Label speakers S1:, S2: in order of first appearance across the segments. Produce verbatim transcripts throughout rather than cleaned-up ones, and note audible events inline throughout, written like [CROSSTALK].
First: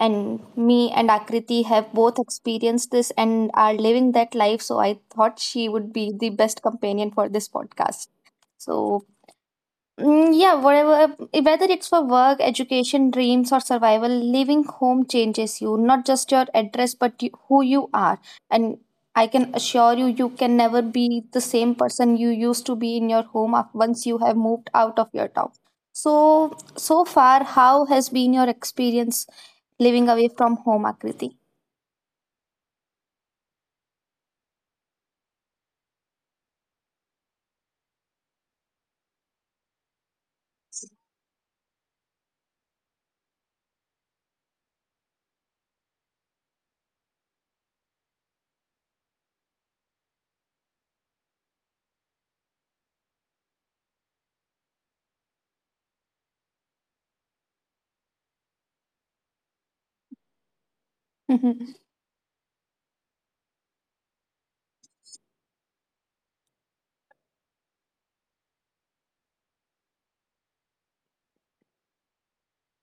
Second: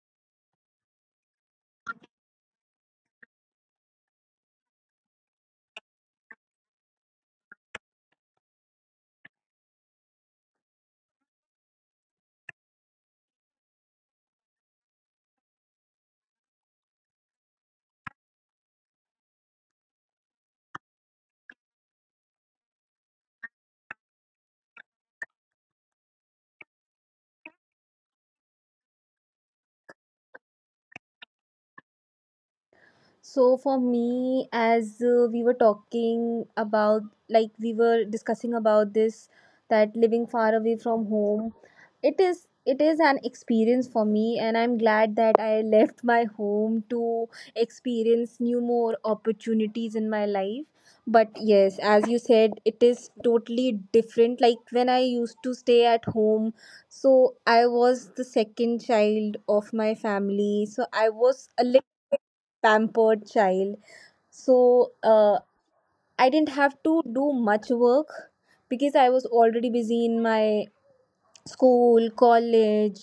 S1: And me and Akriti have both experienced this and are living that life, so I thought she would be the best companion for this podcast. So, Mm, yeah, whatever, Uh, whether it's for work, education, dreams, or survival, leaving home changes you, not just your address, but you, who you are. And I can assure you, you can never be the same person you used to be in your home af- once you have moved out of your town. So, so far, how has been your experience living away from home, Akriti?
S2: So for me, as uh, we were talking about, like we were discussing about this, that living far away from home, it is it is an experience for me, and I'm glad that I left my home to experience new more opportunities in my life. But yes, as you said, it is totally different. Like when I used to stay at home, so I was the second child of my family, so I was a little
S1: [LAUGHS]
S2: pampered child. So uh, I didn't have to do much work because I was already busy in my school, college,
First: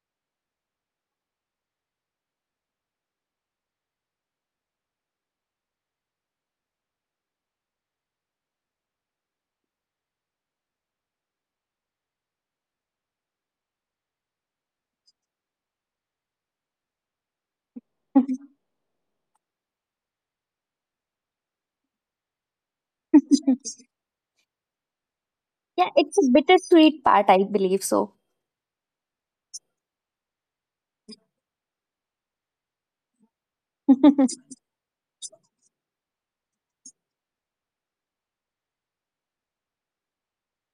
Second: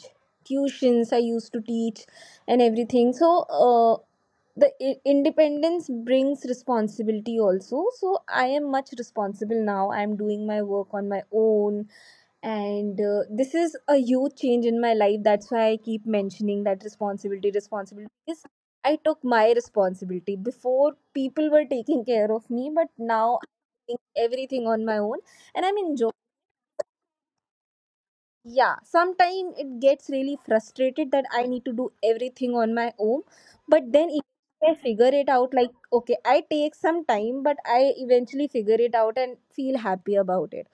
S2: tuitions I used to teach, and everything. So uh, the i- independence brings responsibility also. So I am much responsible now. I am doing my work on my own and uh, this is a huge change in my life, that's why I keep mentioning that responsibility responsibility, because I took my responsibility. Before, people were taking care of me, but now I'm doing everything on my own and I'm
S1: Yeah,
S2: enjoying.
S1: it's a bittersweet part, I believe so.
S2: Yeah, sometimes it gets really frustrated that I need to do everything on my own, but then if
S1: [LAUGHS]
S2: I figure it out, like okay, I take some time but I eventually figure it out and feel happy about it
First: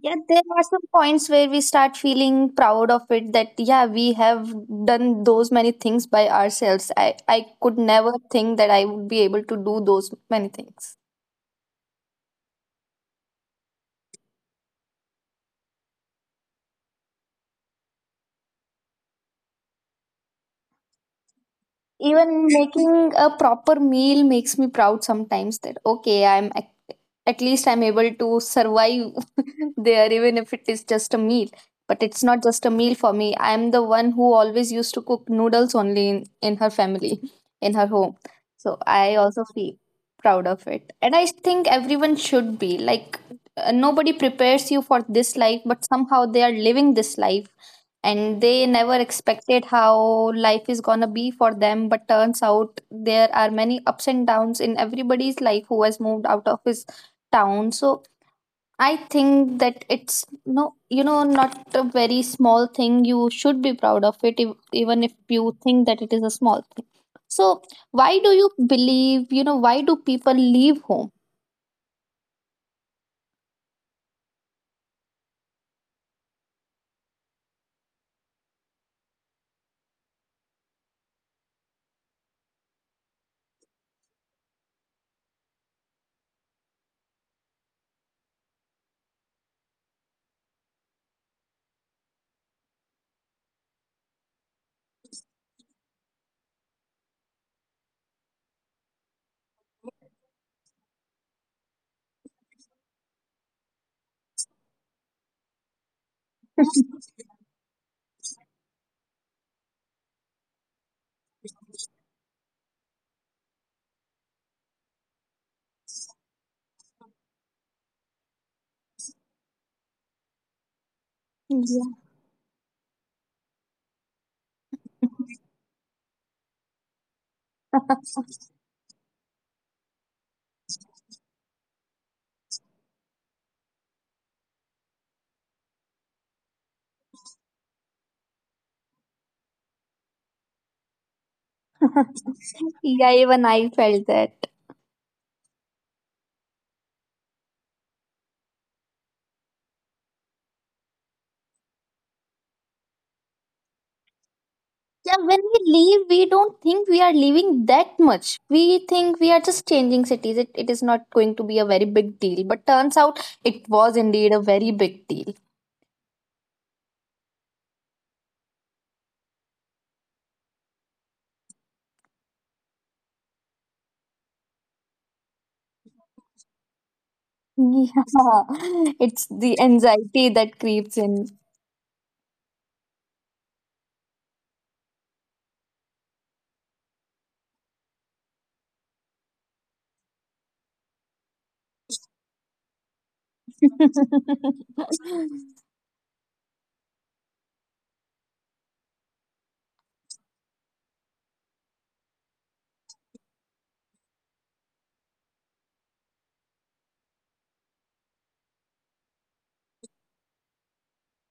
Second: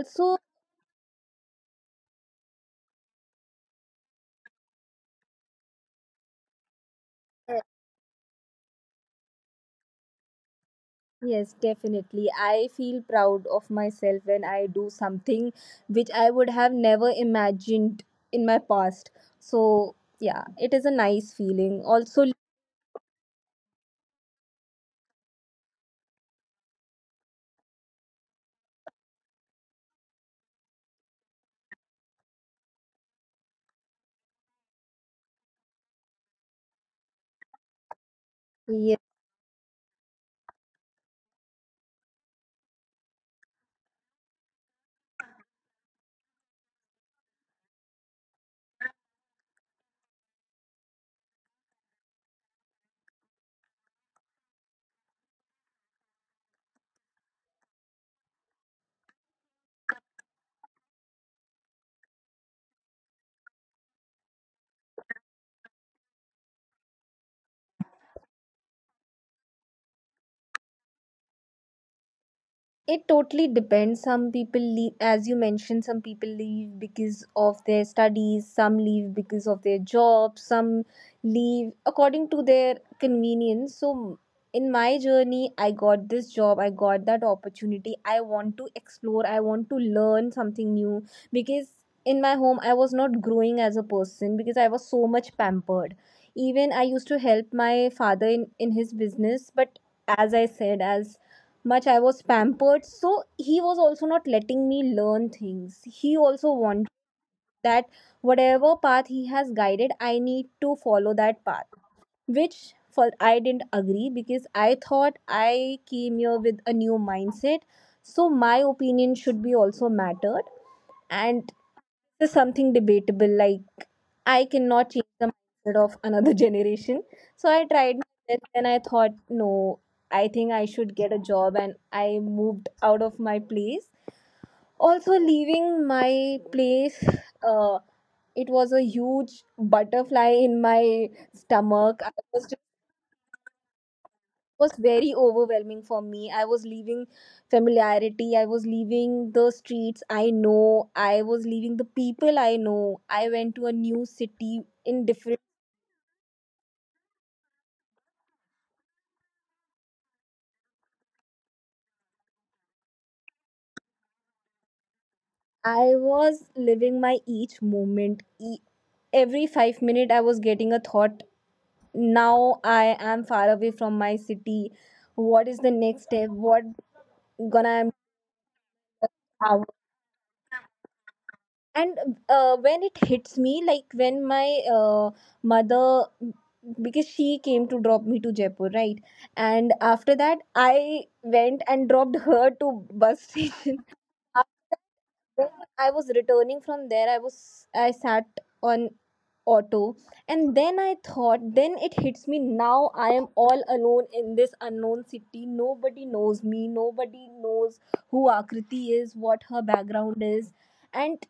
S1: Yeah, there are some points where we start feeling proud of it, that yeah, we have done those many things by ourselves. I I
S2: uh,
S1: could never think that I would be able to do those many things.
S2: Yes, definitely. I feel proud of myself when I do something which I would have never imagined in my past. So, yeah, it is a nice feeling. Also,
S1: Even making a proper meal makes me proud sometimes, that okay, i'm at, at least I'm able to survive [LAUGHS] there, even if it is just a meal. But it's not just a meal for me. I'm the one who always used to cook noodles only in, in her family, in her home, so I also feel proud of it. And I think everyone should be like, uh, nobody prepares you for this life, but somehow they are living this life, and they never expected how life is gonna be for them, but turns out there are many ups and downs in everybody's life who has moved out of his town. So I think that it's no you know not a very small thing. You should be proud of it if, even if you think that it is a small thing. So, why do you believe, you know why do people leave home?
S2: it totally depends. Some people leave, as you mentioned, some people leave because of their studies, some leave because of their jobs, some leave according to their convenience. So, in my journey, I got this job, I got that opportunity. I want to explore, I want to learn something new because in my home, I was not growing as a person because I was so much pampered. Even I used to help my father in, in his business, but as I said, as much I was pampered. So he was also not letting me learn things. He also wanted that whatever path he has guided, I need to follow that path, which for I didn't agree because I thought I came here with a new mindset. So my opinion should be also mattered. And
S1: Yeah.
S2: this is something debatable. Like I cannot change the mindset of another [LAUGHS] generation. So I tried my
S1: [LAUGHS]
S2: best and I thought, no, I think I should get a job, and I moved out of my place. Also leaving my place, uh, it was a huge butterfly in my stomach. I was
S1: Yeah, even I felt that.
S2: was very overwhelming for me. I was leaving familiarity, I was leaving the streets I know, I was leaving the people I know. I went to a new city in
S1: Yeah, when
S2: different.
S1: we leave, we don't think we are leaving that much. We think we are just changing cities. It, it is not going to be a very big deal. But turns out it was indeed a very big deal.
S2: I was living my each moment. E- Every five minute I was getting a thought, now I am far away from my city. What is the next step? What gonna
S1: Yeah, [LAUGHS] it's
S2: I
S1: the
S2: am?
S1: anxiety that creeps in.
S2: And uh, when it hits me, like when my uh, mother, because she came to drop me to Jaipur, right? And after that I went and dropped her to bus station. [LAUGHS]
S1: [LAUGHS]
S2: After I was returning from there, I was, I sat on auto, and then I thought, then it hits me, now I am all alone in this unknown city. Nobody knows me, nobody knows who Akriti is, what her background is. And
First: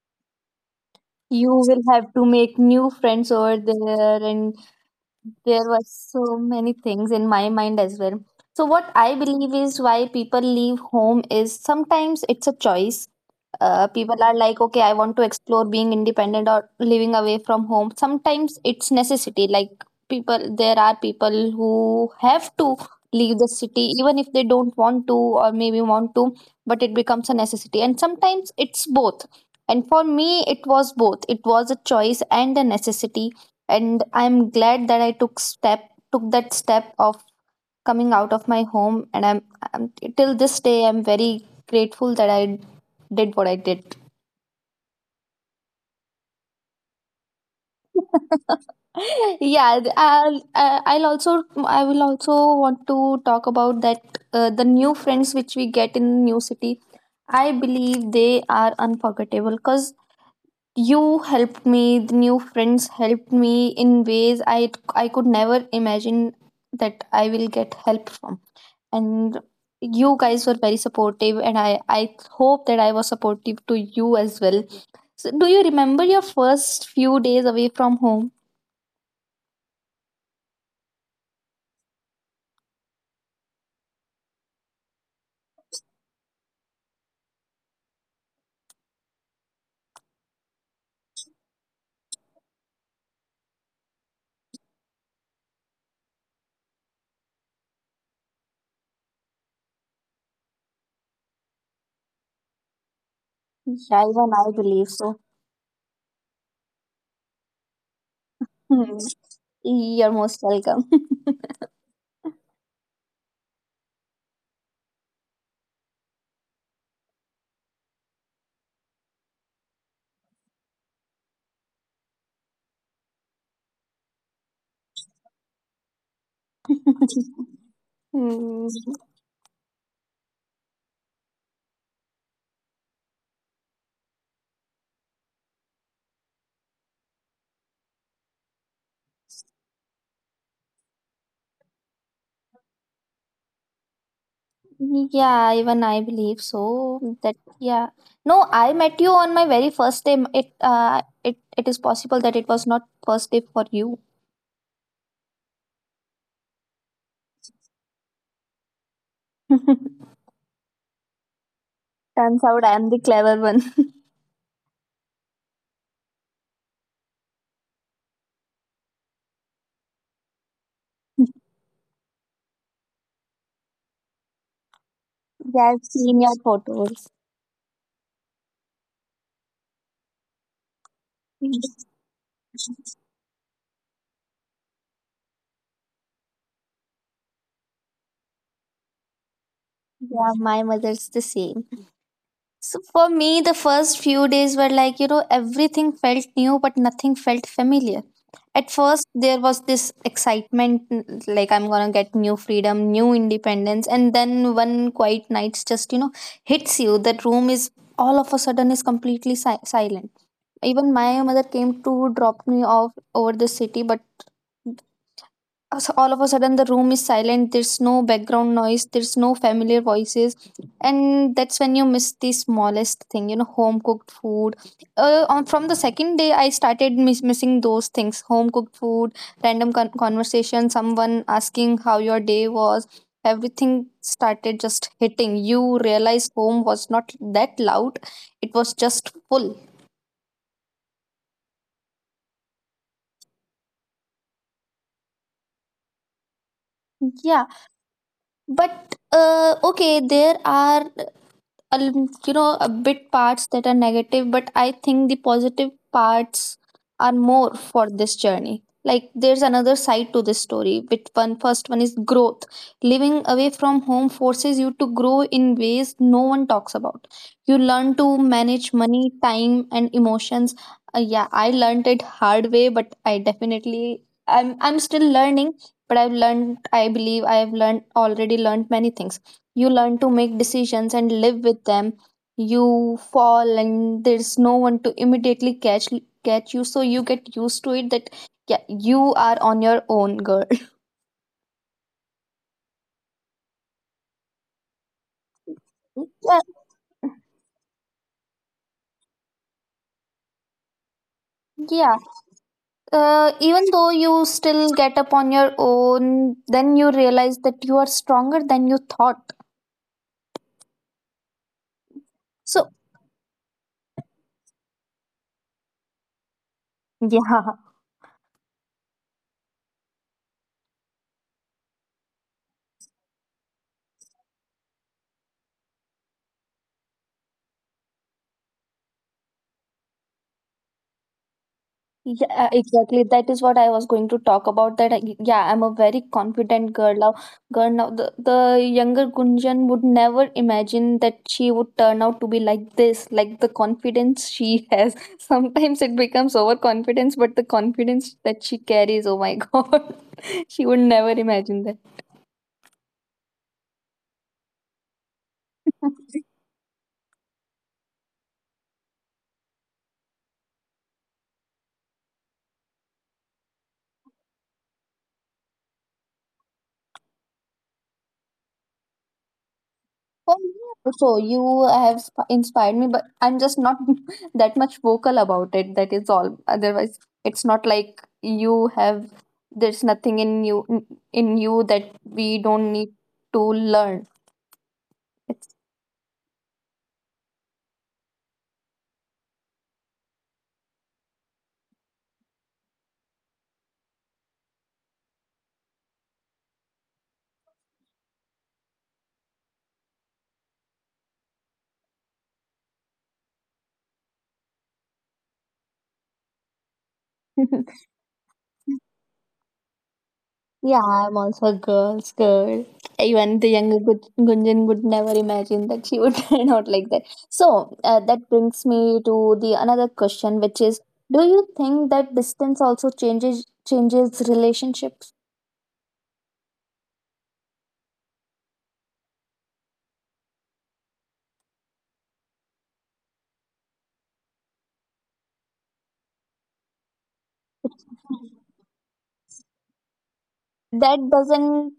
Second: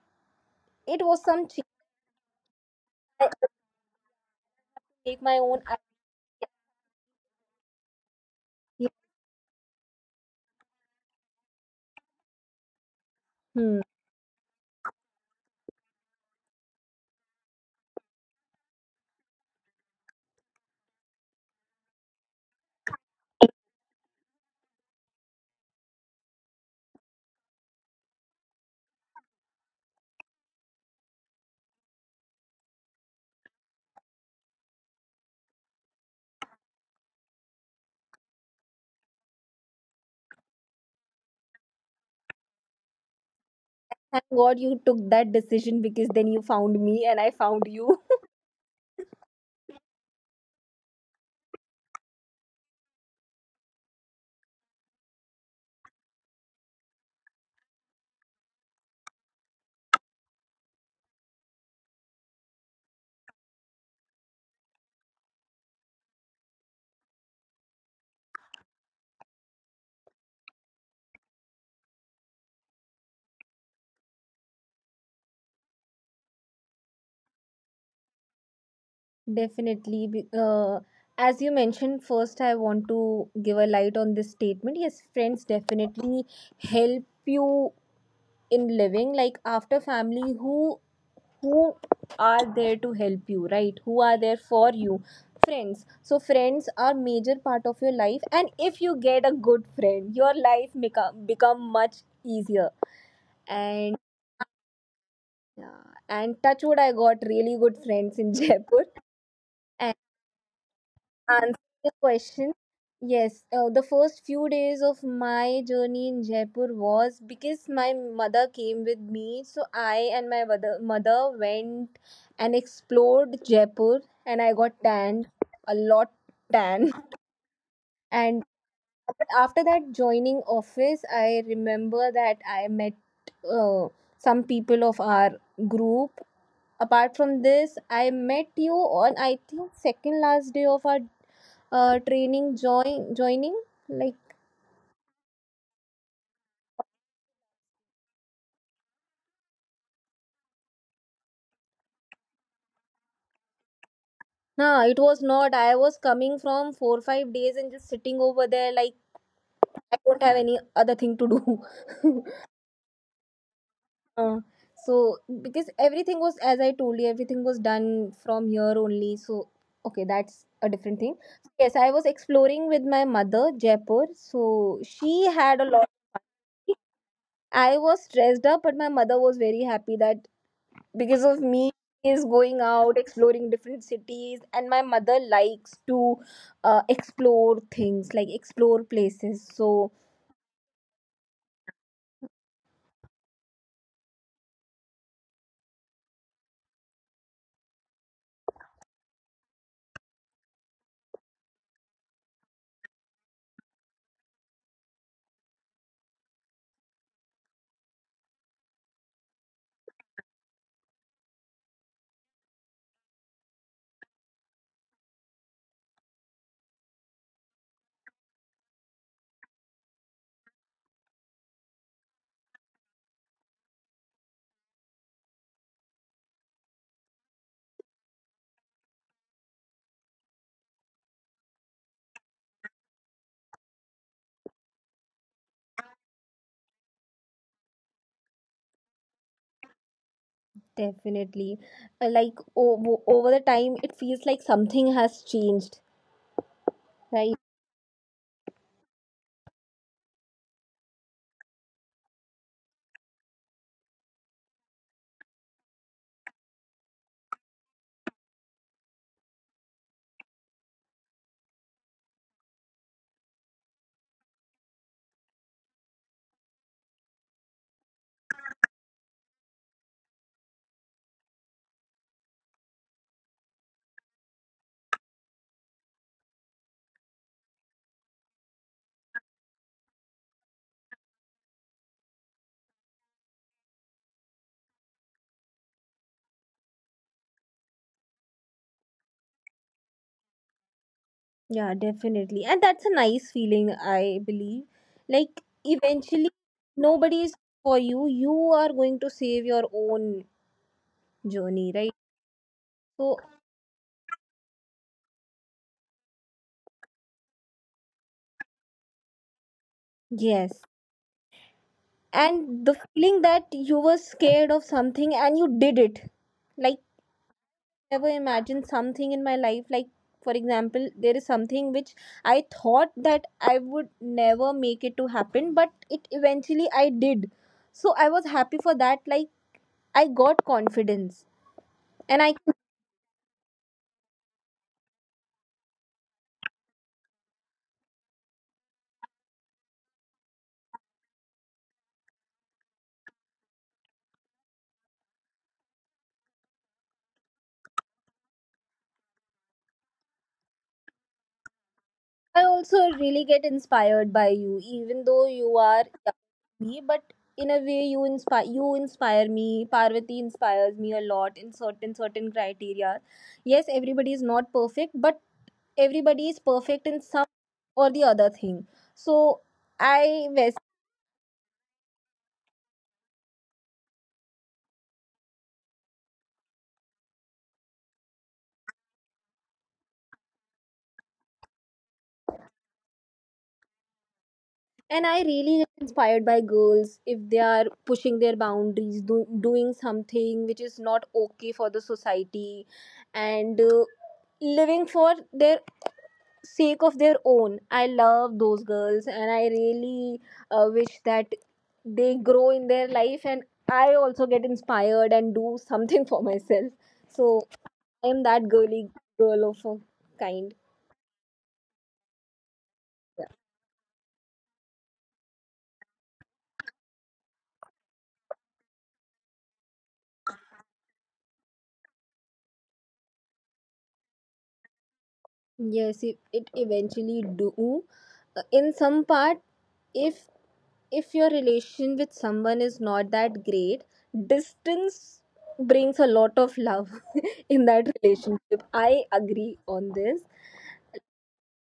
S2: it was some
S1: You will have to make new friends over there, and
S2: make my own
S1: there were so many things in my mind as well. So, what
S2: idea.
S1: I believe is why people leave home is sometimes it's a choice.
S2: Hmm.
S1: Uh, people are like, okay, I want to explore being independent or living away from home. Sometimes it's necessity, like, people there are people who have to leave the city even if they don't want to, or maybe want to, but it becomes a necessity. And sometimes it's both, and for me it was both. It was a choice and a necessity, and I'm glad that I took step took that step of coming out of my home. And I'm, I'm till this day I'm very grateful that I did what I did.
S2: Thank God you took that decision, because then you found me and I found you. [LAUGHS]
S1: [LAUGHS] Yeah, I'll, I- I'll also I will also want to talk about that, uh, the new friends which we get in new city. I believe they are unforgettable, because you helped me. The new friends helped me in ways I I could never imagine that I will get help from. And you guys were very supportive, and i i hope that I was supportive to you as well. So, do you remember your first few days away from home?
S2: Definitely. Be- Uh, as you mentioned, first, I want to give a light on this statement. Yes, friends definitely help you in living. Like after family, who who are there to help you, right? Who are there for you? Friends. So friends are major part of your life, and if you get a good friend, your life become become much easier. And
S1: Yeah, even I believe so. [LAUGHS]
S2: yeah, and touch wood, I got really good friends in [LAUGHS] Jaipur.
S1: Hmm.
S2: And
S1: You're most welcome.
S2: answering the question, yes, uh, the first few days of my journey in Jaipur was because my mother came with me, so I and my mother mother went and explored Jaipur, and I got tanned a lot tan. [LAUGHS]
S1: [LAUGHS]
S2: And
S1: Hmm.
S2: after that joining office, I remember that I met uh, some people of our group. Apart from this, I met you on I think second last day of our uh, training join joining, like.
S1: Yeah, even I believe so. That, yeah. No, I met you on my very first day. It uh it it is possible that it was not first day for you.
S2: Nah, it was not. I was coming from four five days and just sitting over there, like I
S1: [LAUGHS]
S2: don't have any other thing to do.
S1: Turns out I am the clever one.
S2: [LAUGHS] uh, so because everything was, as I told you, everything was done from here only, so okay, that's a different thing.
S1: [LAUGHS]
S2: Yes, I was exploring with my mother Jaipur, so she had a
S1: Yeah, I've
S2: lot.
S1: seen your photos.
S2: I was stressed up but my mother was very happy that, because of me,
S1: [LAUGHS]
S2: is going out exploring different cities, and my mother likes to uh, explore things, like explore places. So
S1: Yeah, my mother's the same. So for me, the first few days were like, you know, everything felt new, but nothing felt familiar. At first, there was this excitement, n- like I'm gonna get new freedom, new independence, and then one quiet night just, you know, hits you. That room is all of a sudden is completely si- silent. Even my mother came to drop me off over the city, but s- all of a sudden the room is silent. There's no background noise, there's no familiar voices, and that's when you miss the smallest thing, you know, home cooked food. Uh, on, from the second day I started miss, missing those things: home cooked food, random con- conversation, someone asking how your day was. Everything started just hitting you. Realized home was not that loud, it was just full.
S2: definitely, uh, like o- over the time it feels like something has changed,
S1: Yeah,
S2: right?
S1: but uh, okay, there are a l- you know, a bit parts that are negative, but I think the positive parts are more for this journey. Like, there's another side to this story, which one, first one is growth. Living away from home forces you to grow in ways no one talks about. You learn to manage money, time and emotions. Uh, yeah, I learned it hard way, but I definitely, i'm I'm still learning, but I've learned, I believe I have learned, already learned many things. You learn to make decisions and live with them. You fall, and there's no one to immediately catch catch you, so you get used to it that yeah, you are on your own, girl.
S2: Yeah, definitely. And that's a nice feeling, I believe. Like
S1: [LAUGHS]
S2: eventually
S1: Yeah.
S2: nobody is for you, you are going to save your own journey, right?
S1: Yeah,
S2: So
S1: uh, even though you still get up on your own, then you realize that you are stronger than you thought.
S2: yes, and
S1: So
S2: the feeling that you were scared of something and you did it, like
S1: yeah.
S2: never imagined something in my life, like for example there is something which I thought that I would never make it to happen but it eventually I did. So I was happy for that, like I got confidence and
S1: Yeah,
S2: I.
S1: uh, exactly. That is what I was going to talk about. That I, yeah, I'm a very confident girl now. Girl now, the, the younger Gunjan would never imagine that she would turn out to be like this. Like the confidence she has. [LAUGHS] Sometimes it becomes overconfidence, but the confidence that she carries, oh my [LAUGHS] God, [LAUGHS] she would never imagine
S2: I also really get inspired by you, even though you are younger
S1: that.
S2: than me. But in a way, you inspire you inspire me. Parvati inspires me a lot in certain certain criteria. Yes, everybody is not perfect, but everybody is perfect in some or the other thing. So I
S1: Oh,
S2: was,
S1: yeah. So you have sp- inspired me, but I'm just not [LAUGHS] that much vocal about it. That is all. Otherwise, it's not like you have. There's nothing in you, in in you that we don't need to learn.
S2: and I
S1: It's
S2: really get inspired by girls if they are pushing their boundaries, do, doing something which is not okay for the society, and. Uh, living for their sake of their own, I love those girls and I really uh, wish that they grow in their life, and I also get inspired and do something [LAUGHS] for myself. So
S1: [LAUGHS]
S2: I am that girly girl of a kind.
S1: yeah. I'm also a girl's girl.
S2: Yeah.
S1: Even the younger Gun- Gunjan would never imagine that she would [LAUGHS] turn out like that. So, uh, that brings me to the another question, which is: do you think that distance also changes changes relationships?
S2: Yes, it, it eventually do. Uh, in some part, if if your relation with someone is not that great, distance brings a lot of love [LAUGHS] in that relationship. I agree on this.
S1: That doesn't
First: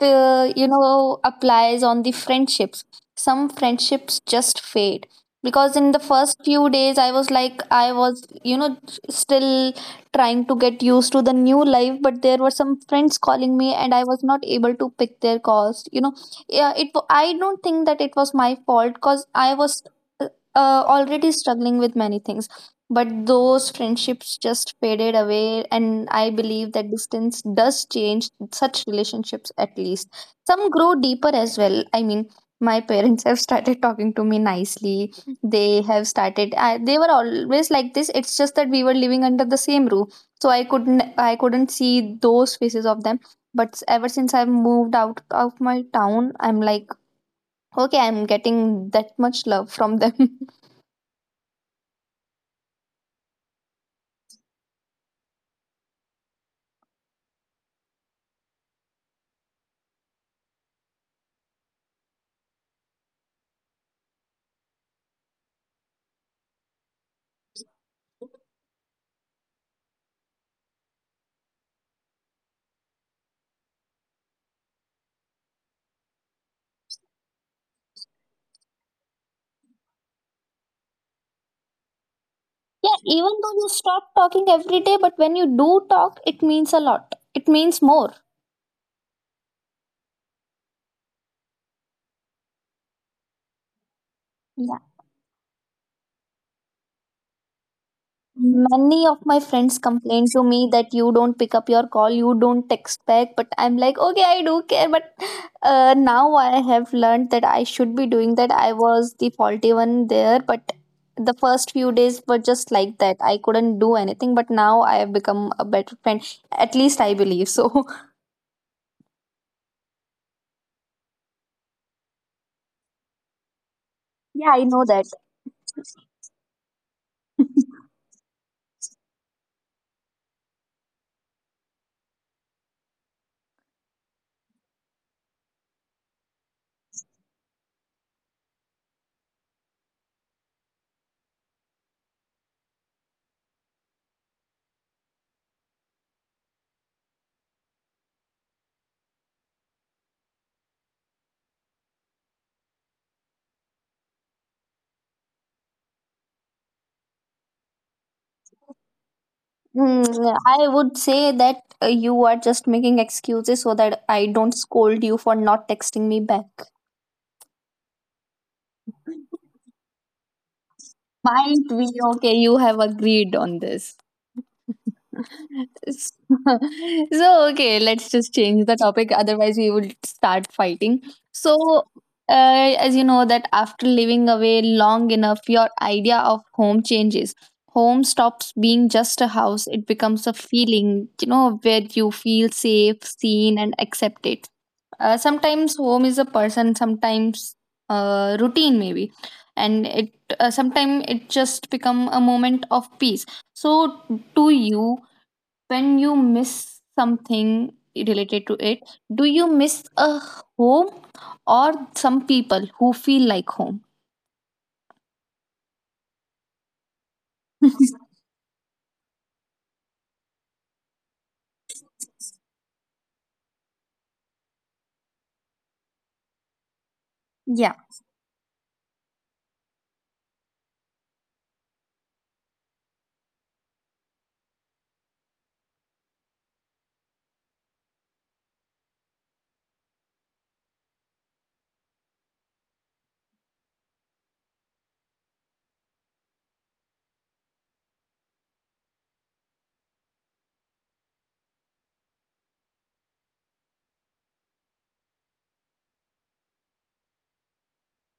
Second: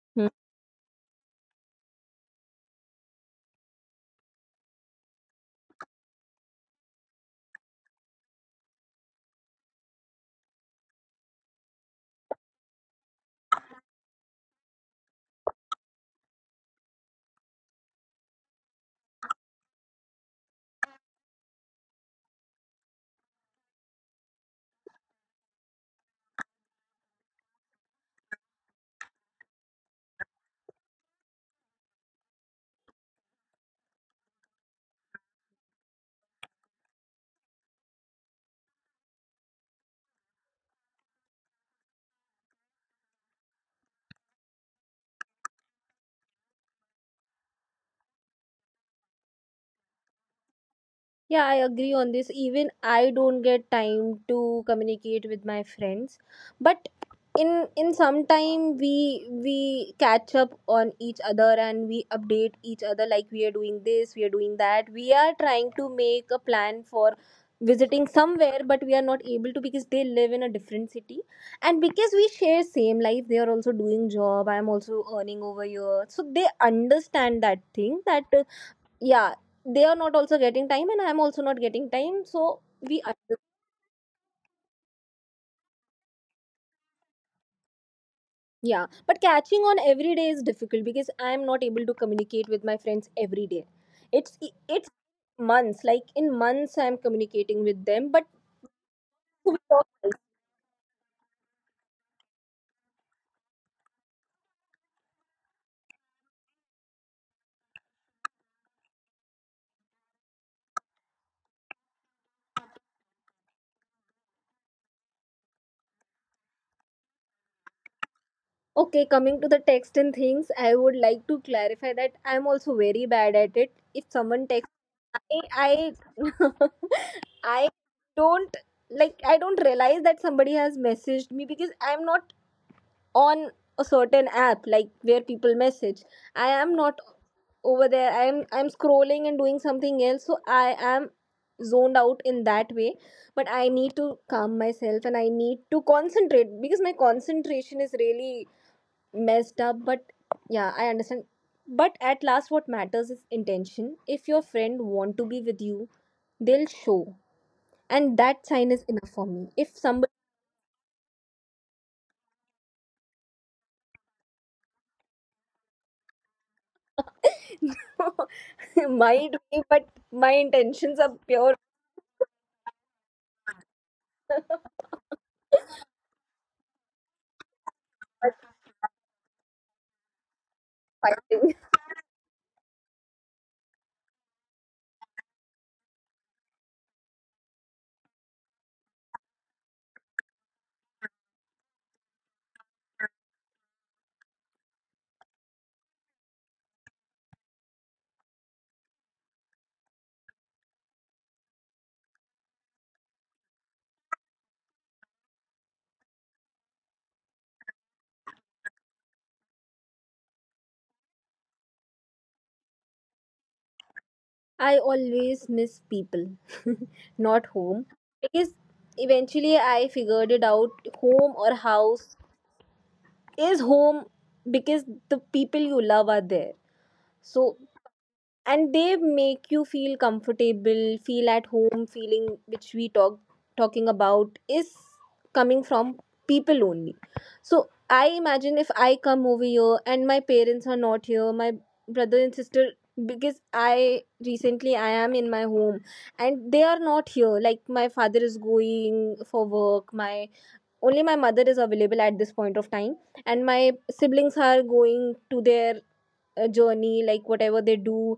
S1: uh, you know, applies on the friendships. Some friendships just fade, because in the first few days I was like, I was, you know, still trying to get used to the new life, but there were some friends calling me and I was not able to pick their calls, you know. Yeah, it wa- I don't think that it was my fault, cuz I was uh, already struggling with many things. But those friendships just faded away, and I believe that distance does change such relationships, at least. Some grow deeper as well. I mean, my [LAUGHS] parents have started talking to me nicely. They have started. I, they were always like this. It's just that we were living under the same roof, so I couldn't. I couldn't see those faces of them. But ever since I've moved out of my town, I'm like, okay, I'm getting that much love from them. [LAUGHS]
S2: Yeah, I agree on this. Even I don't get time to communicate with my friends, but in in some time we we catch up on each other and we update each other like we are doing this, we are doing that. We are trying to make a plan for visiting somewhere but we are not able to because they live in a different city, and because we share same life, they are also doing job, I am also earning over here, so they understand that thing that uh, yeah, they are not also getting time and I'm also not getting time, so
S1: Yeah,
S2: we.
S1: even though you stop talking every day, but when you do talk, it means a lot. It means more.
S2: Yeah, but catching on every day is difficult because I am not able to communicate with my friends every day. it's
S1: Yeah.
S2: it's months, like in months I'm communicating with them but.
S1: Many of my friends complain to me that you don't pick up your call, you don't text back, but I'm like, okay, I do care. But uh, now I have learned that I should be doing that. I was the faulty one there, but the first few days were just like that. I couldn't do anything, but now I have become a better friend. At least I believe so. [LAUGHS]
S2: Okay, coming to the text and things, I would like to clarify that I'm also very bad at it. If someone
S1: Yeah, I
S2: texts,
S1: know that.
S2: i i, [LAUGHS] I
S1: [LAUGHS]
S2: don't, like I don't realize that somebody has messaged me because I'm not on a certain app, like where people message I am not over there, I am, I'm scrolling and doing something else, so I am zoned out in that way. But I need to calm myself and I need to concentrate because my concentration is really messed up, but yeah, I understand. But at last what matters is intention. If your friend want to be with you, they'll show, and that sign is enough for me if somebody.
S1: Mm, I would say that uh, you are just making excuses so that I don't scold you for not texting me back.
S2: [LAUGHS] Might be, but my intentions are pure.
S1: Might be okay, you have agreed on this. [LAUGHS] So, okay, let's just
S2: Much
S1: change the topic, otherwise, we will start fighting.
S2: fighting.
S1: So, uh, as you know, that after living away long enough, your idea of home changes. Home stops being just a house, it becomes a feeling, you know, where you feel safe, seen, and accepted. Uh, sometimes home is a person, sometimes uh, routine maybe, and it, uh, sometimes it just become a moment of peace. So, to you, when you miss something related to it, do you miss a home or some people who feel like home?
S2: I always miss people, [LAUGHS] not home. Because eventually I figured it out, home or house is home because the people you love are there. So,
S1: Yeah.
S2: and they make you feel comfortable, feel at home, feeling which we talk talking about is coming from people only. So I imagine if I come over here and my parents are not here, my brother and sister, because I recently I am in my home and they are not here, like my father is going for work, my only my mother is available at this point of time, and my siblings are going to their uh, journey, like whatever they do,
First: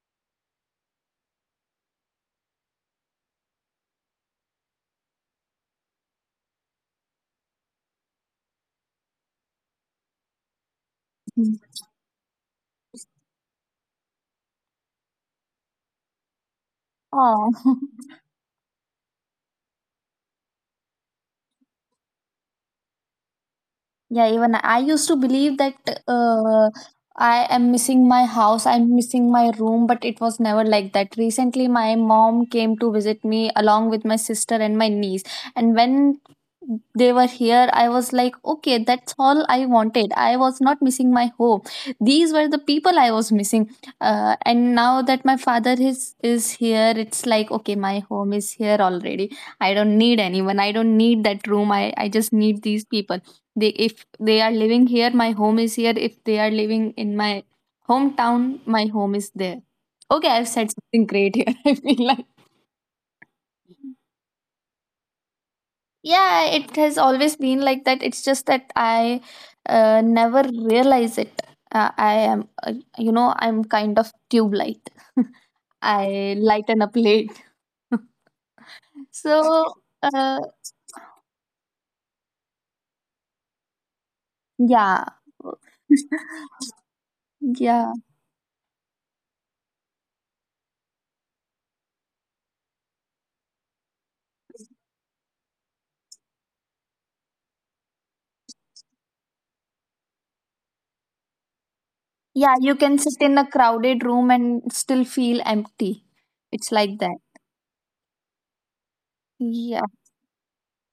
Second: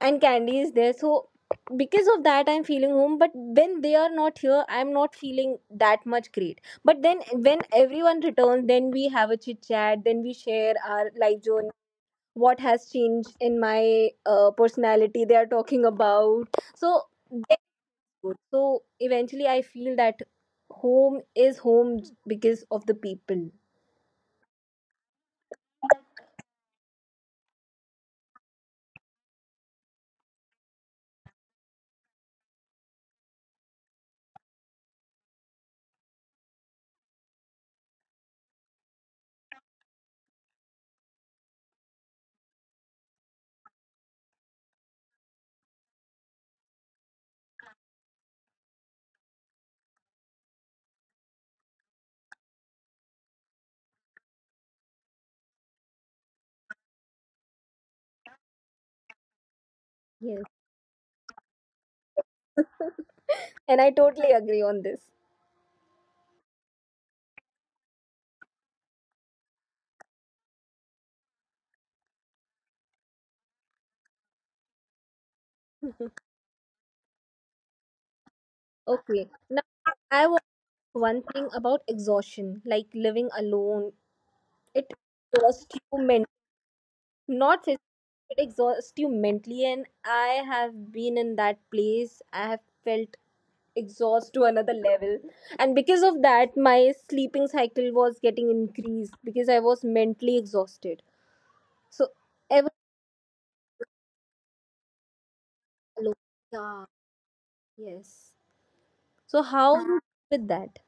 S2: and candy is there, so because of that I'm feeling home, but when they are not here I'm not feeling that much great. But then when everyone returns, then we have a chit chat, then we share our life journey, what has changed in my uh, personality, they are talking about. So
S1: Oh.
S2: that's
S1: [LAUGHS]
S2: good. So eventually I feel that home is home because of the people.
S1: Yeah, even I used to believe that uh, I am missing my house, I'm missing my room, but it was never like that. Recently, my mom came to visit me along with my sister and my niece. And when they were here, I was like, okay, that's all I wanted. I was not missing my home. These were the people I was missing. Uh, and now that my father is, is here, it's like, okay, my home is here already. I don't need anyone. I don't need that room. I, I just need these people. They, if they are living here, my home is here. If they are living in my hometown, my home is there. Okay,
S2: Yes,
S1: I've said something great here. [LAUGHS] I feel like,
S2: and I totally agree on this.
S1: yeah, it has always been like that. It's just that I uh, never realize it. Uh, i am uh, you know I'm kind of tube light. [LAUGHS]
S2: [LAUGHS]
S1: I lighten up late. [LAUGHS]
S2: Okay, now
S1: so
S2: I,
S1: uh,
S2: one thing about exhaustion, like living alone, it
S1: yeah.
S2: exhausts you mentally,
S1: [LAUGHS]
S2: not physically,
S1: yeah
S2: it exhausts you mentally. And I have been in that place. I have felt exhaust to another level. And because of that, my sleeping cycle was getting increased because I was mentally exhausted. So
S1: yeah
S2: ever
S1: you can sit in a crowded room and still feel empty.
S2: alone.
S1: It's
S2: Yeah,
S1: like that.
S2: yes. So how
S1: Yeah,
S2: you deal with that?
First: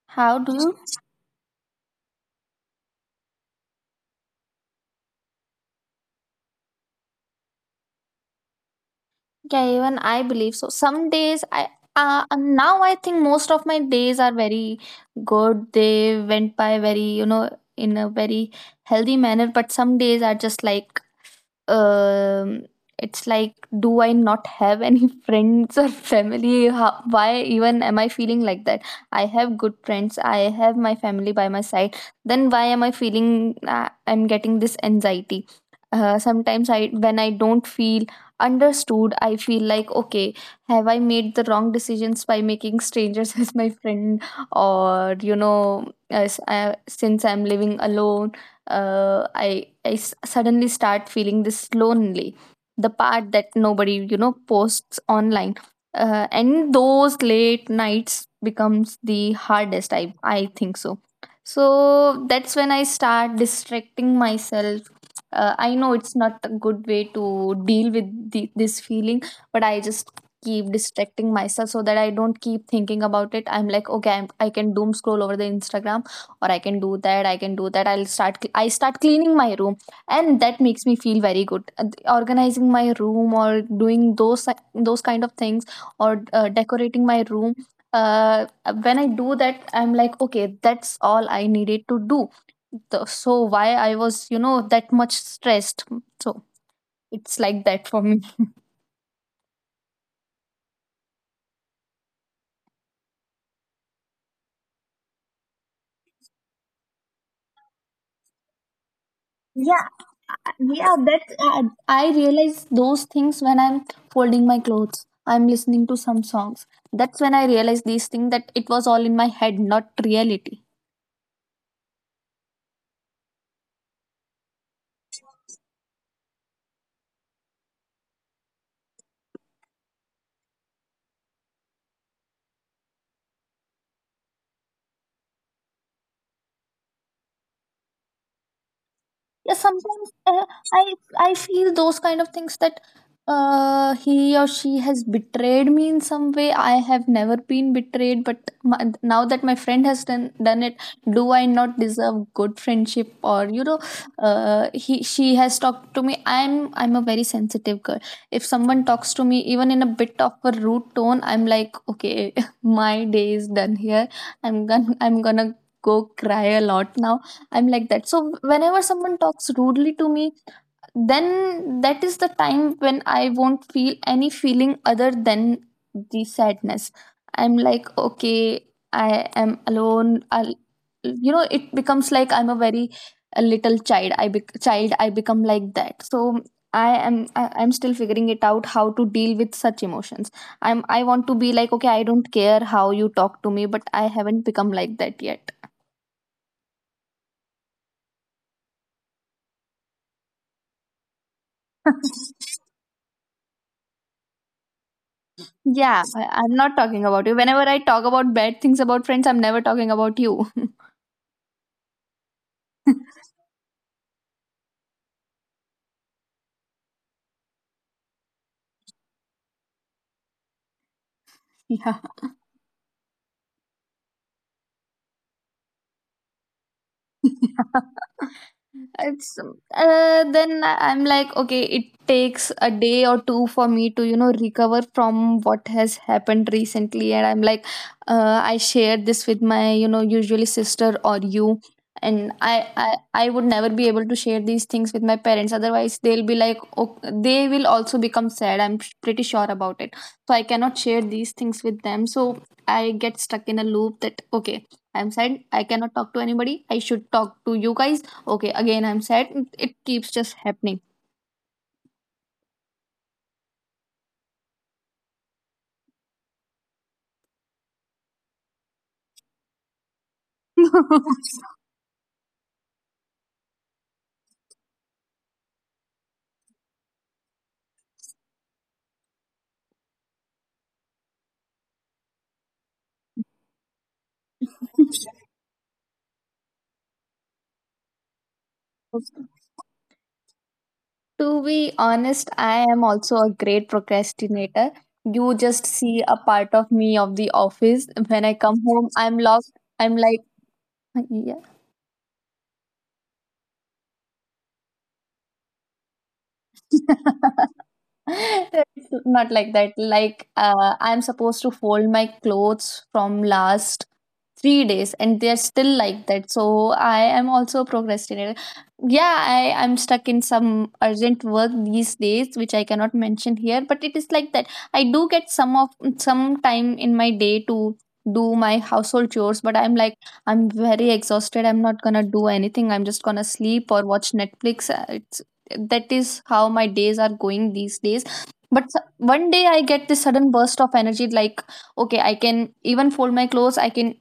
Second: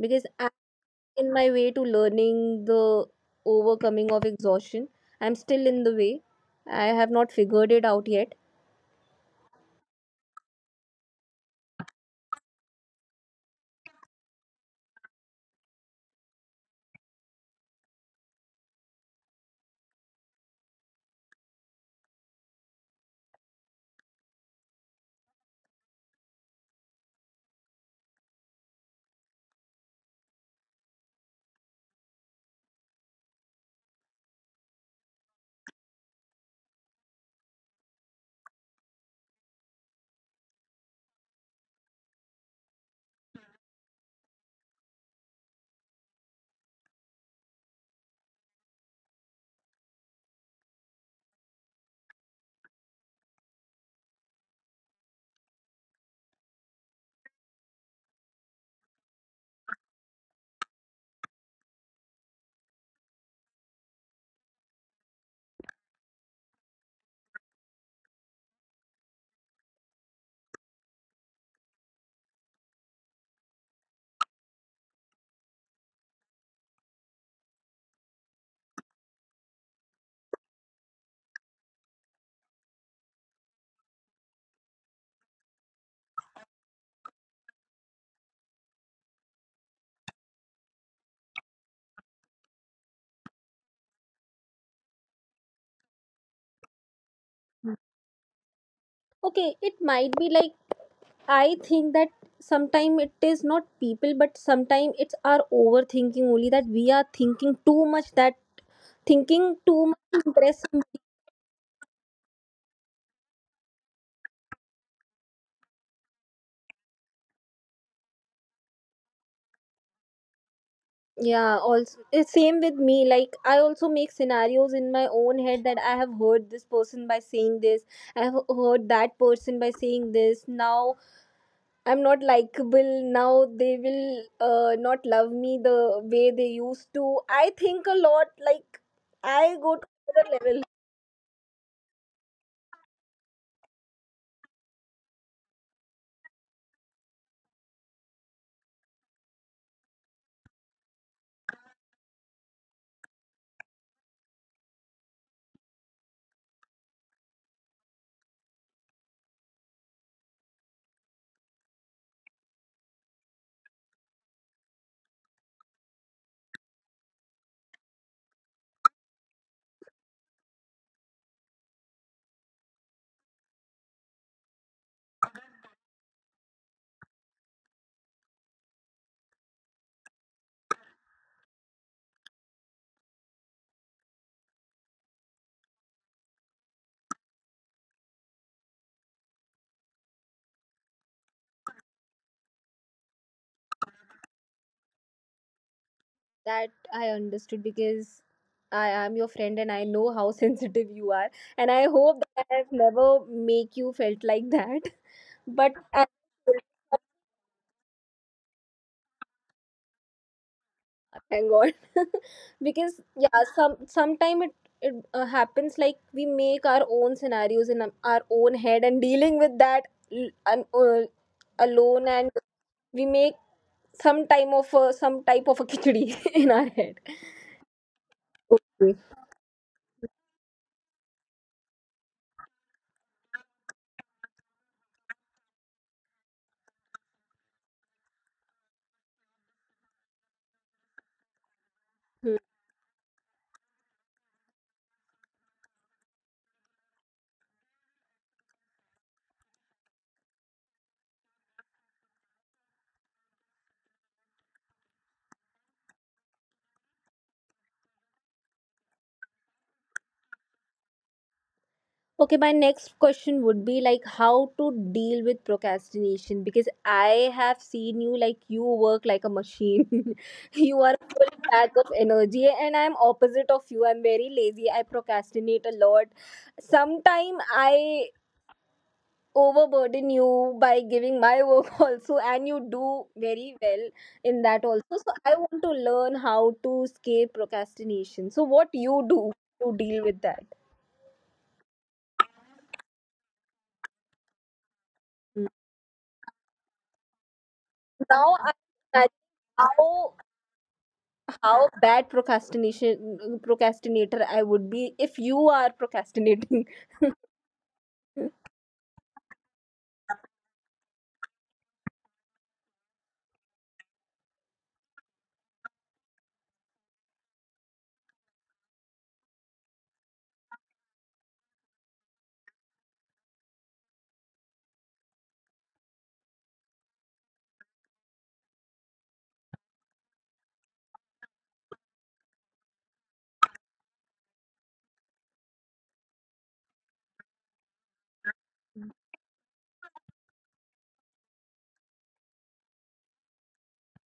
S2: Because
S1: how do you?
S2: in my way to learning the overcoming of exhaustion. I'm still in the way. I have not figured it out yet.
S1: Yeah, even I believe so. Some days I, uh, now I think most of my days are very good. They went by very, you know, in a very healthy manner. But some days are just like, um it's like, do I not have any [LAUGHS] friends or family? How, why even am I feeling like that? I have good friends, I have my family by my side, then why am I feeling, uh, I'm getting this anxiety. Uh, sometimes, I, when I don't feel understood, I feel like, okay, have I made the wrong decisions by making strangers [LAUGHS] as my friend? Or you know as, I, since I'm living alone, uh, I, I s- suddenly start feeling this lonely, the part that nobody you know posts online. Uh, and those late nights becomes the hardest, i i think so. So that's when I start distracting myself. uh, I know it's not a good way to deal with the, this feeling, but I just keep distracting myself so that I don't keep thinking about it. I'm like, okay, I'm, I can doom scroll over the instagram, or I can do that, I can do that. i'll start I start cleaning my room, and that makes me feel very good. And organizing my room or doing those si-, those kind of things, or uh, decorating my room. uh, when I do that, I'm like, okay, that's all I needed to do. The- so why I was, you know, that much stressed. So it's like that for
S2: Okay, it might be like I think that sometimes it is not people, but sometimes it's our overthinking only that we are thinking too much that thinking
S1: me.
S2: too much to impress some-
S1: Yeah, that uh, I realize those things when I'm folding my clothes. I'm listening to some songs. That's when I realize these things, that it was all in my head, not reality.
S2: yeah, also it's same with me, like I also make scenarios in my own head that I have heard this person by saying this, I have heard that person by saying this. Now I'm not likable now. They will uh, not love me the way they used to. I think a lot. Like I
S1: Yeah,
S2: go to
S1: sometimes,
S2: another
S1: uh,
S2: level.
S1: i i feel those kind of things, that uh he or she has betrayed me in some way. I have never been betrayed, but my, now that my friend has done, done it, do I not deserve good friendship? Or, you know, uh he, she has talked to me. I'm i'm a very sensitive girl. If someone talks to me even in a bit of a rude tone, I'm like, okay, [LAUGHS] my day is done here. i'm gonna I'm gonna go cry a lot now. I'm like that. So whenever someone talks rudely to me, then that is the time when I won't feel any feeling other than the sadness. I'm like, okay, I am alone. I'll, you know, it becomes like I'm a very, a little child. I be- child, I become like that. So I am. I, I'm still figuring it out how to deal with such emotions. I'm. I want to be like, okay, I don't care how you talk to me, but I haven't become like that yet.
S2: That I understood because I am your friend and I know how [LAUGHS] sensitive you are. And I hope that I have never make you felt like that. [LAUGHS] But I
S1: Yeah, I- I'm not talking about you. Whenever I talk about bad things about friends, I'm never talking about you.
S2: thank god. [LAUGHS] Because yeah, some sometime it it uh, happens like we make our own scenarios in um, our own head and dealing with that l- un- uh, alone and we make some time of uh, some type of a khichdi [LAUGHS] in our head.
S1: [LAUGHS]
S2: Okay.
S1: It's uh, then I- I'm like, okay, it takes a day or two for me to, you know, recover from what has happened recently. And I'm like, uh, I shared this with my, you know, usually sister or you. And I, I, I would never be able to share these things with my parents. Otherwise, they'll be like, okay, they will also become sad. I'm pretty sure about it. So I cannot share these things with them. So I get stuck in a loop that, okay, I'm sad. I cannot talk to anybody. I should talk to you guys. Okay, again, I'm sad. It keeps just happening.
S2: Okay, my next question would be like how to deal with procrastination because I have seen you, like you work like a machine. [LAUGHS] You are full pack of energy and I'm opposite of you. I'm very lazy. I procrastinate a lot. Sometime I overburden you by giving my work [LAUGHS] also, and you do very well in that also. So I want to learn how to escape procrastination. So what you do to deal with that?
S1: To be honest, I am also a great procrastinator. You just see a part of me of the office. When
S2: Now
S1: I
S2: I'm
S1: come home,
S2: imagining
S1: I'm lost. I'm
S2: how
S1: like, yeah.
S2: how bad procrastination procrastinator I would be if you are procrastinating.
S1: [LAUGHS]
S2: [LAUGHS]
S1: It's not like that. Like, uh, I'm supposed to fold my clothes from last three days and they're still like that. So I am also a procrastinator. yeah i i'm stuck in some urgent work these days, which I cannot mention here, but it is like that. I do get some of some time in my day to do my household chores, but I'm like, I'm very exhausted, I'm not gonna do anything, I'm just gonna sleep or watch netflix. Uh, it's, that is how my days are going these days. But s- one day I get this sudden burst of energy, like, okay, I can even fold my clothes, I can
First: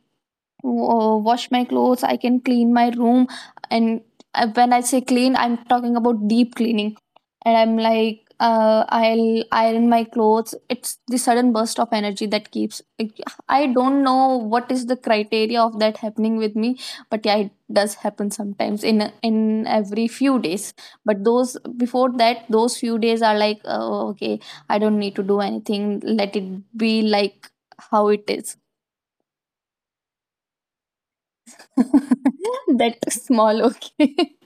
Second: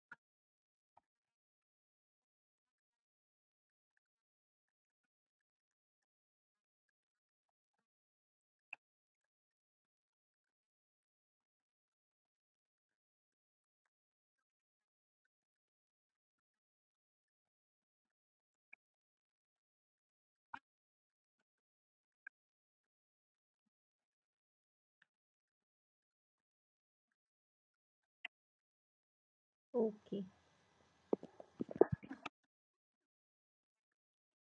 S1: wa- wash my clothes, I can clean my room. And uh, when I say clean, I'm talking about deep cleaning. And I'm like, uh, I'll iron my clothes. It's the sudden burst of energy that keeps, like, I don't know what is the criteria of that happening with me, but yeah, it does happen sometimes, in in every few days. But those, before that, those few days are like, oh, okay, I don't need to do anything, let it be like how it is.
S2: Okay.
S1: [LAUGHS] that small okay. [LAUGHS]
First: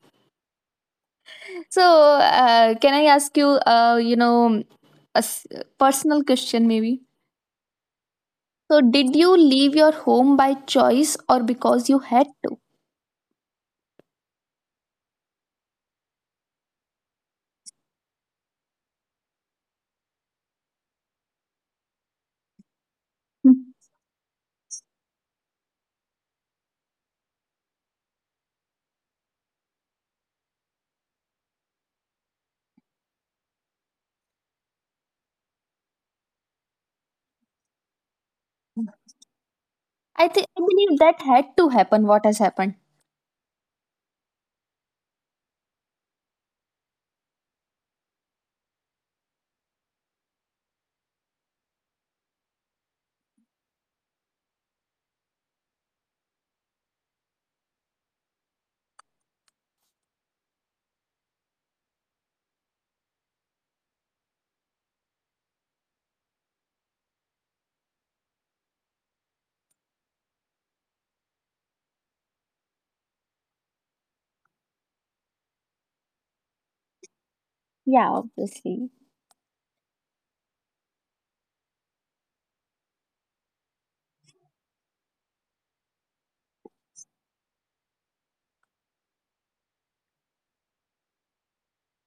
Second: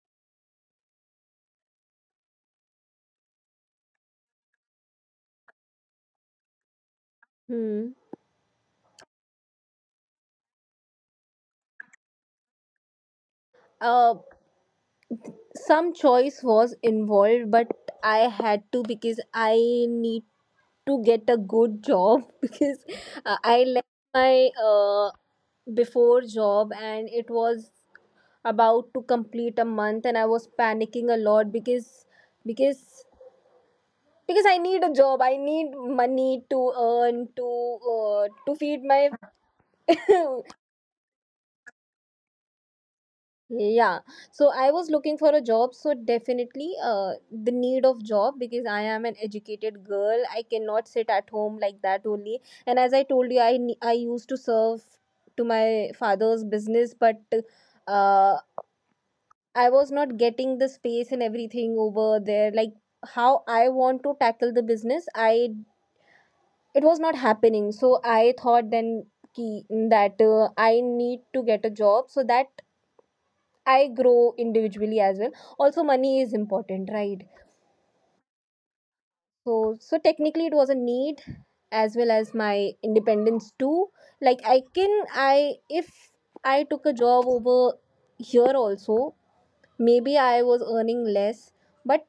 S1: so uh, can I ask you, uh, you know, a s- personal question maybe?
S2: Hmm.
S1: So did you leave your home by choice, or because you had to?
S2: Uh, some choice was involved, but I had to because I need to get a good job [LAUGHS] because uh,
S1: Hmm.
S2: I left my uh, before job and it was about to complete a month and I was panicking a lot because because because I need a job, I need money to earn to uh, to feed my.
S1: I
S2: [LAUGHS]
S1: think I believe that had to happen what has happened.
S2: Yeah, so I was looking for a job, so definitely uh, the need of job because I am an educated girl, I cannot sit at home like that only. And as I told you, i ne- I used to serve to my father's business, but uh, I was not getting the space and everything over there, like how I want to tackle the business. I, it was not happening, so I thought then ki, that uh, I need to get a job so that I grow individually as well. Also money is important, right?
S1: Yeah, obviously.
S2: So so technically it was a need as well as my independence too, like I can, I if I took a job over here also, maybe I was earning less, but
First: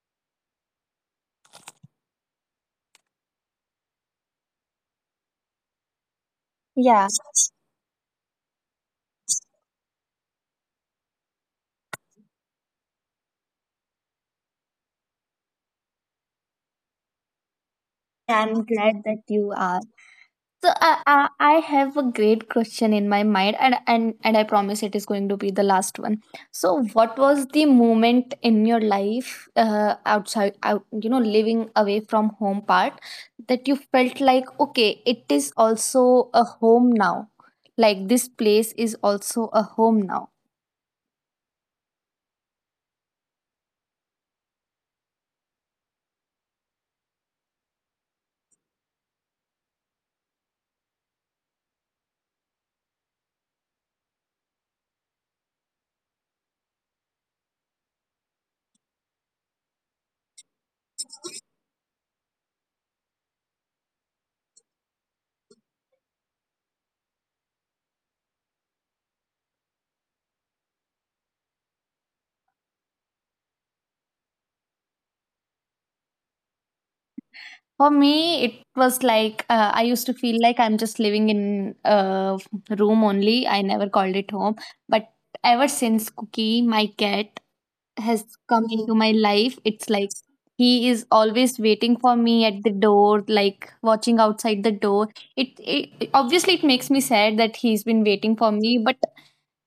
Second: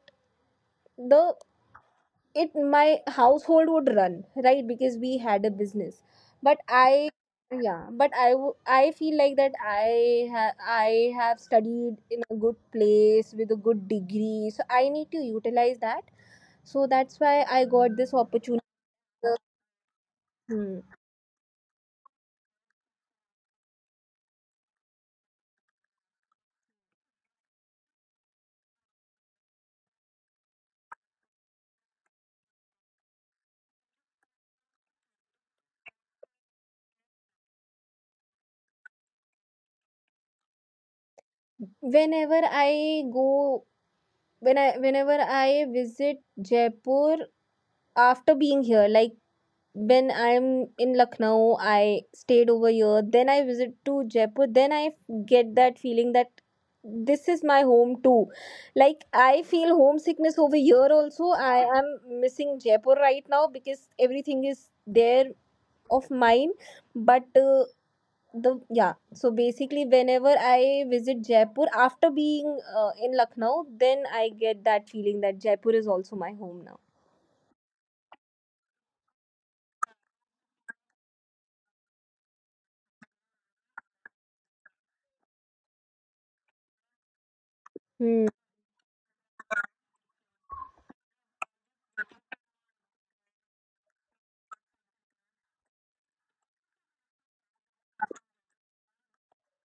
S2: the, it my household would run, right? Because we had a business, but
S1: Yeah,
S2: I, yeah, but i w- I feel like that I have, I have studied in a good place with a good degree, so I need to utilize that. So that's why I got this opportunity.
S1: I'm glad that you. So
S2: Hmm.
S1: I, I I have a great question in my mind, and and and I promise it is going to be the last one. So, what was the moment in your life, uh, outside, out, you know, living away from home part, that you felt like, okay, it is also a home now. Like this place is also a home now.
S2: Whenever I go, when I whenever I visit Jaipur after being here, like when I'm in Lucknow, I stayed over here. Then I visit to Jaipur. Then I f- get that feeling that this is my home too. Like I feel homesickness over here also. I am missing Jaipur right now because everything is there of mine. But uh, the yeah, so basically, whenever I visit Jaipur after being uh, in Lucknow, then I get that feeling that Jaipur is also my home now.
S1: For me, it was like, uh, I used to feel like I'm just living in a room only. I never called it home, but ever since Cookie, my cat, has
S2: Hmm.
S1: come into my life, it's like he is always waiting for me at the door, like watching outside the door. It, it obviously it makes me sad that he's been waiting for me, but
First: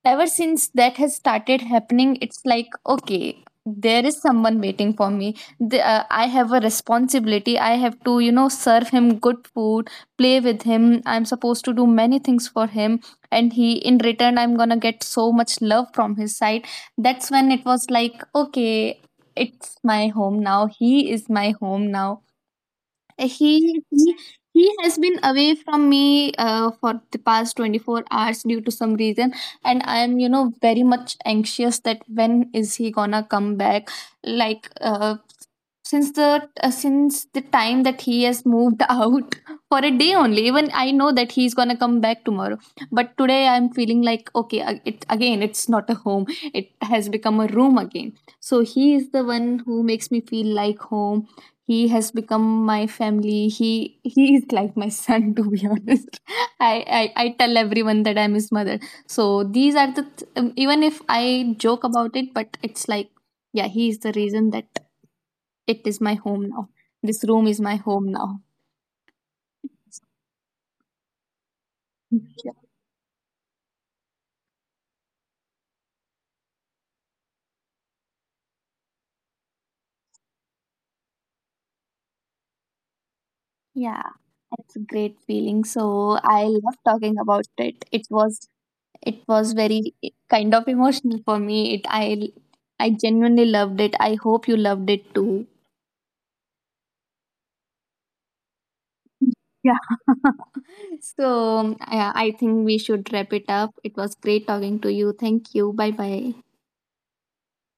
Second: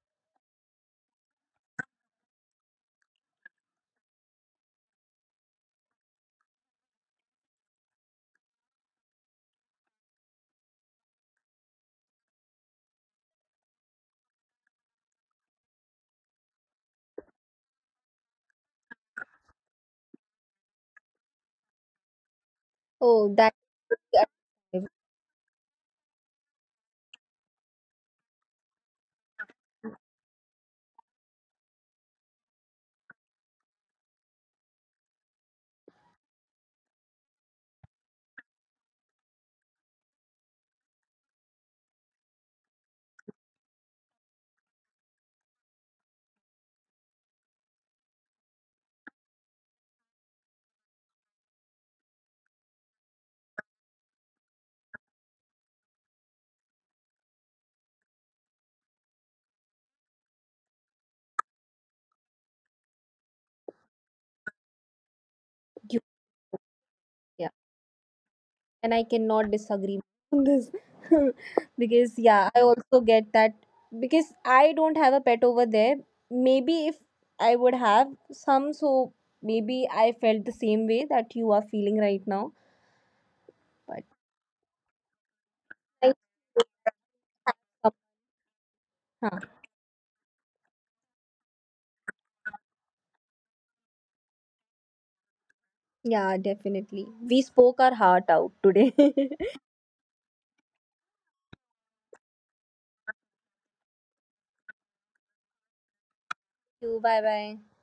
S1: ever since that has started happening, it's like, okay, there is someone waiting for me. the, uh, I have a responsibility, I have to, you know, serve him good food, play with him, I'm supposed to do many things for him. And he in return, I'm gonna get so much love from his side. That's when it was like, okay, it's my home now, he is my home now.
S2: Oh, that.
S1: he he, he has been away from me uh, for the past twenty-four hours due to some reason, and I am, you know, very much anxious that when is he gonna come back, like, uh, since the uh, since the time that he has moved [LAUGHS] out for a day only, even I know that he's gonna come back tomorrow, but today I'm feeling like, okay, uh, it again it's not a home, it has become a room again. So he is the one who makes me feel like home. He has become my family. He he is like my son, [LAUGHS] to be honest. [LAUGHS] I, I i tell everyone that I'm his mother. So these are the th-, um, even if I joke about it, but it's like, yeah, he is the reason that it
S2: You,
S1: is my home now. This
S2: yeah.
S1: room is my home now.
S2: And I cannot disagree on this. [LAUGHS] Because yeah,
S1: Yeah.
S2: I also get that because I don't have a pet over there. Maybe if I would have some, so maybe I felt the same way that you are feeling right now. But
S1: Yeah, that's a great feeling.
S2: I,
S1: So I love talking about it. It was, it
S2: huh.
S1: was very kind of emotional for me. It I I genuinely loved it. I hope you loved it too.
S2: Yeah, definitely, we spoke our heart out today. [LAUGHS]
S1: Yeah. [LAUGHS] So I, I think we should wrap it up. It was great talking to you. Thank you. Bye bye.
S2: You, bye bye.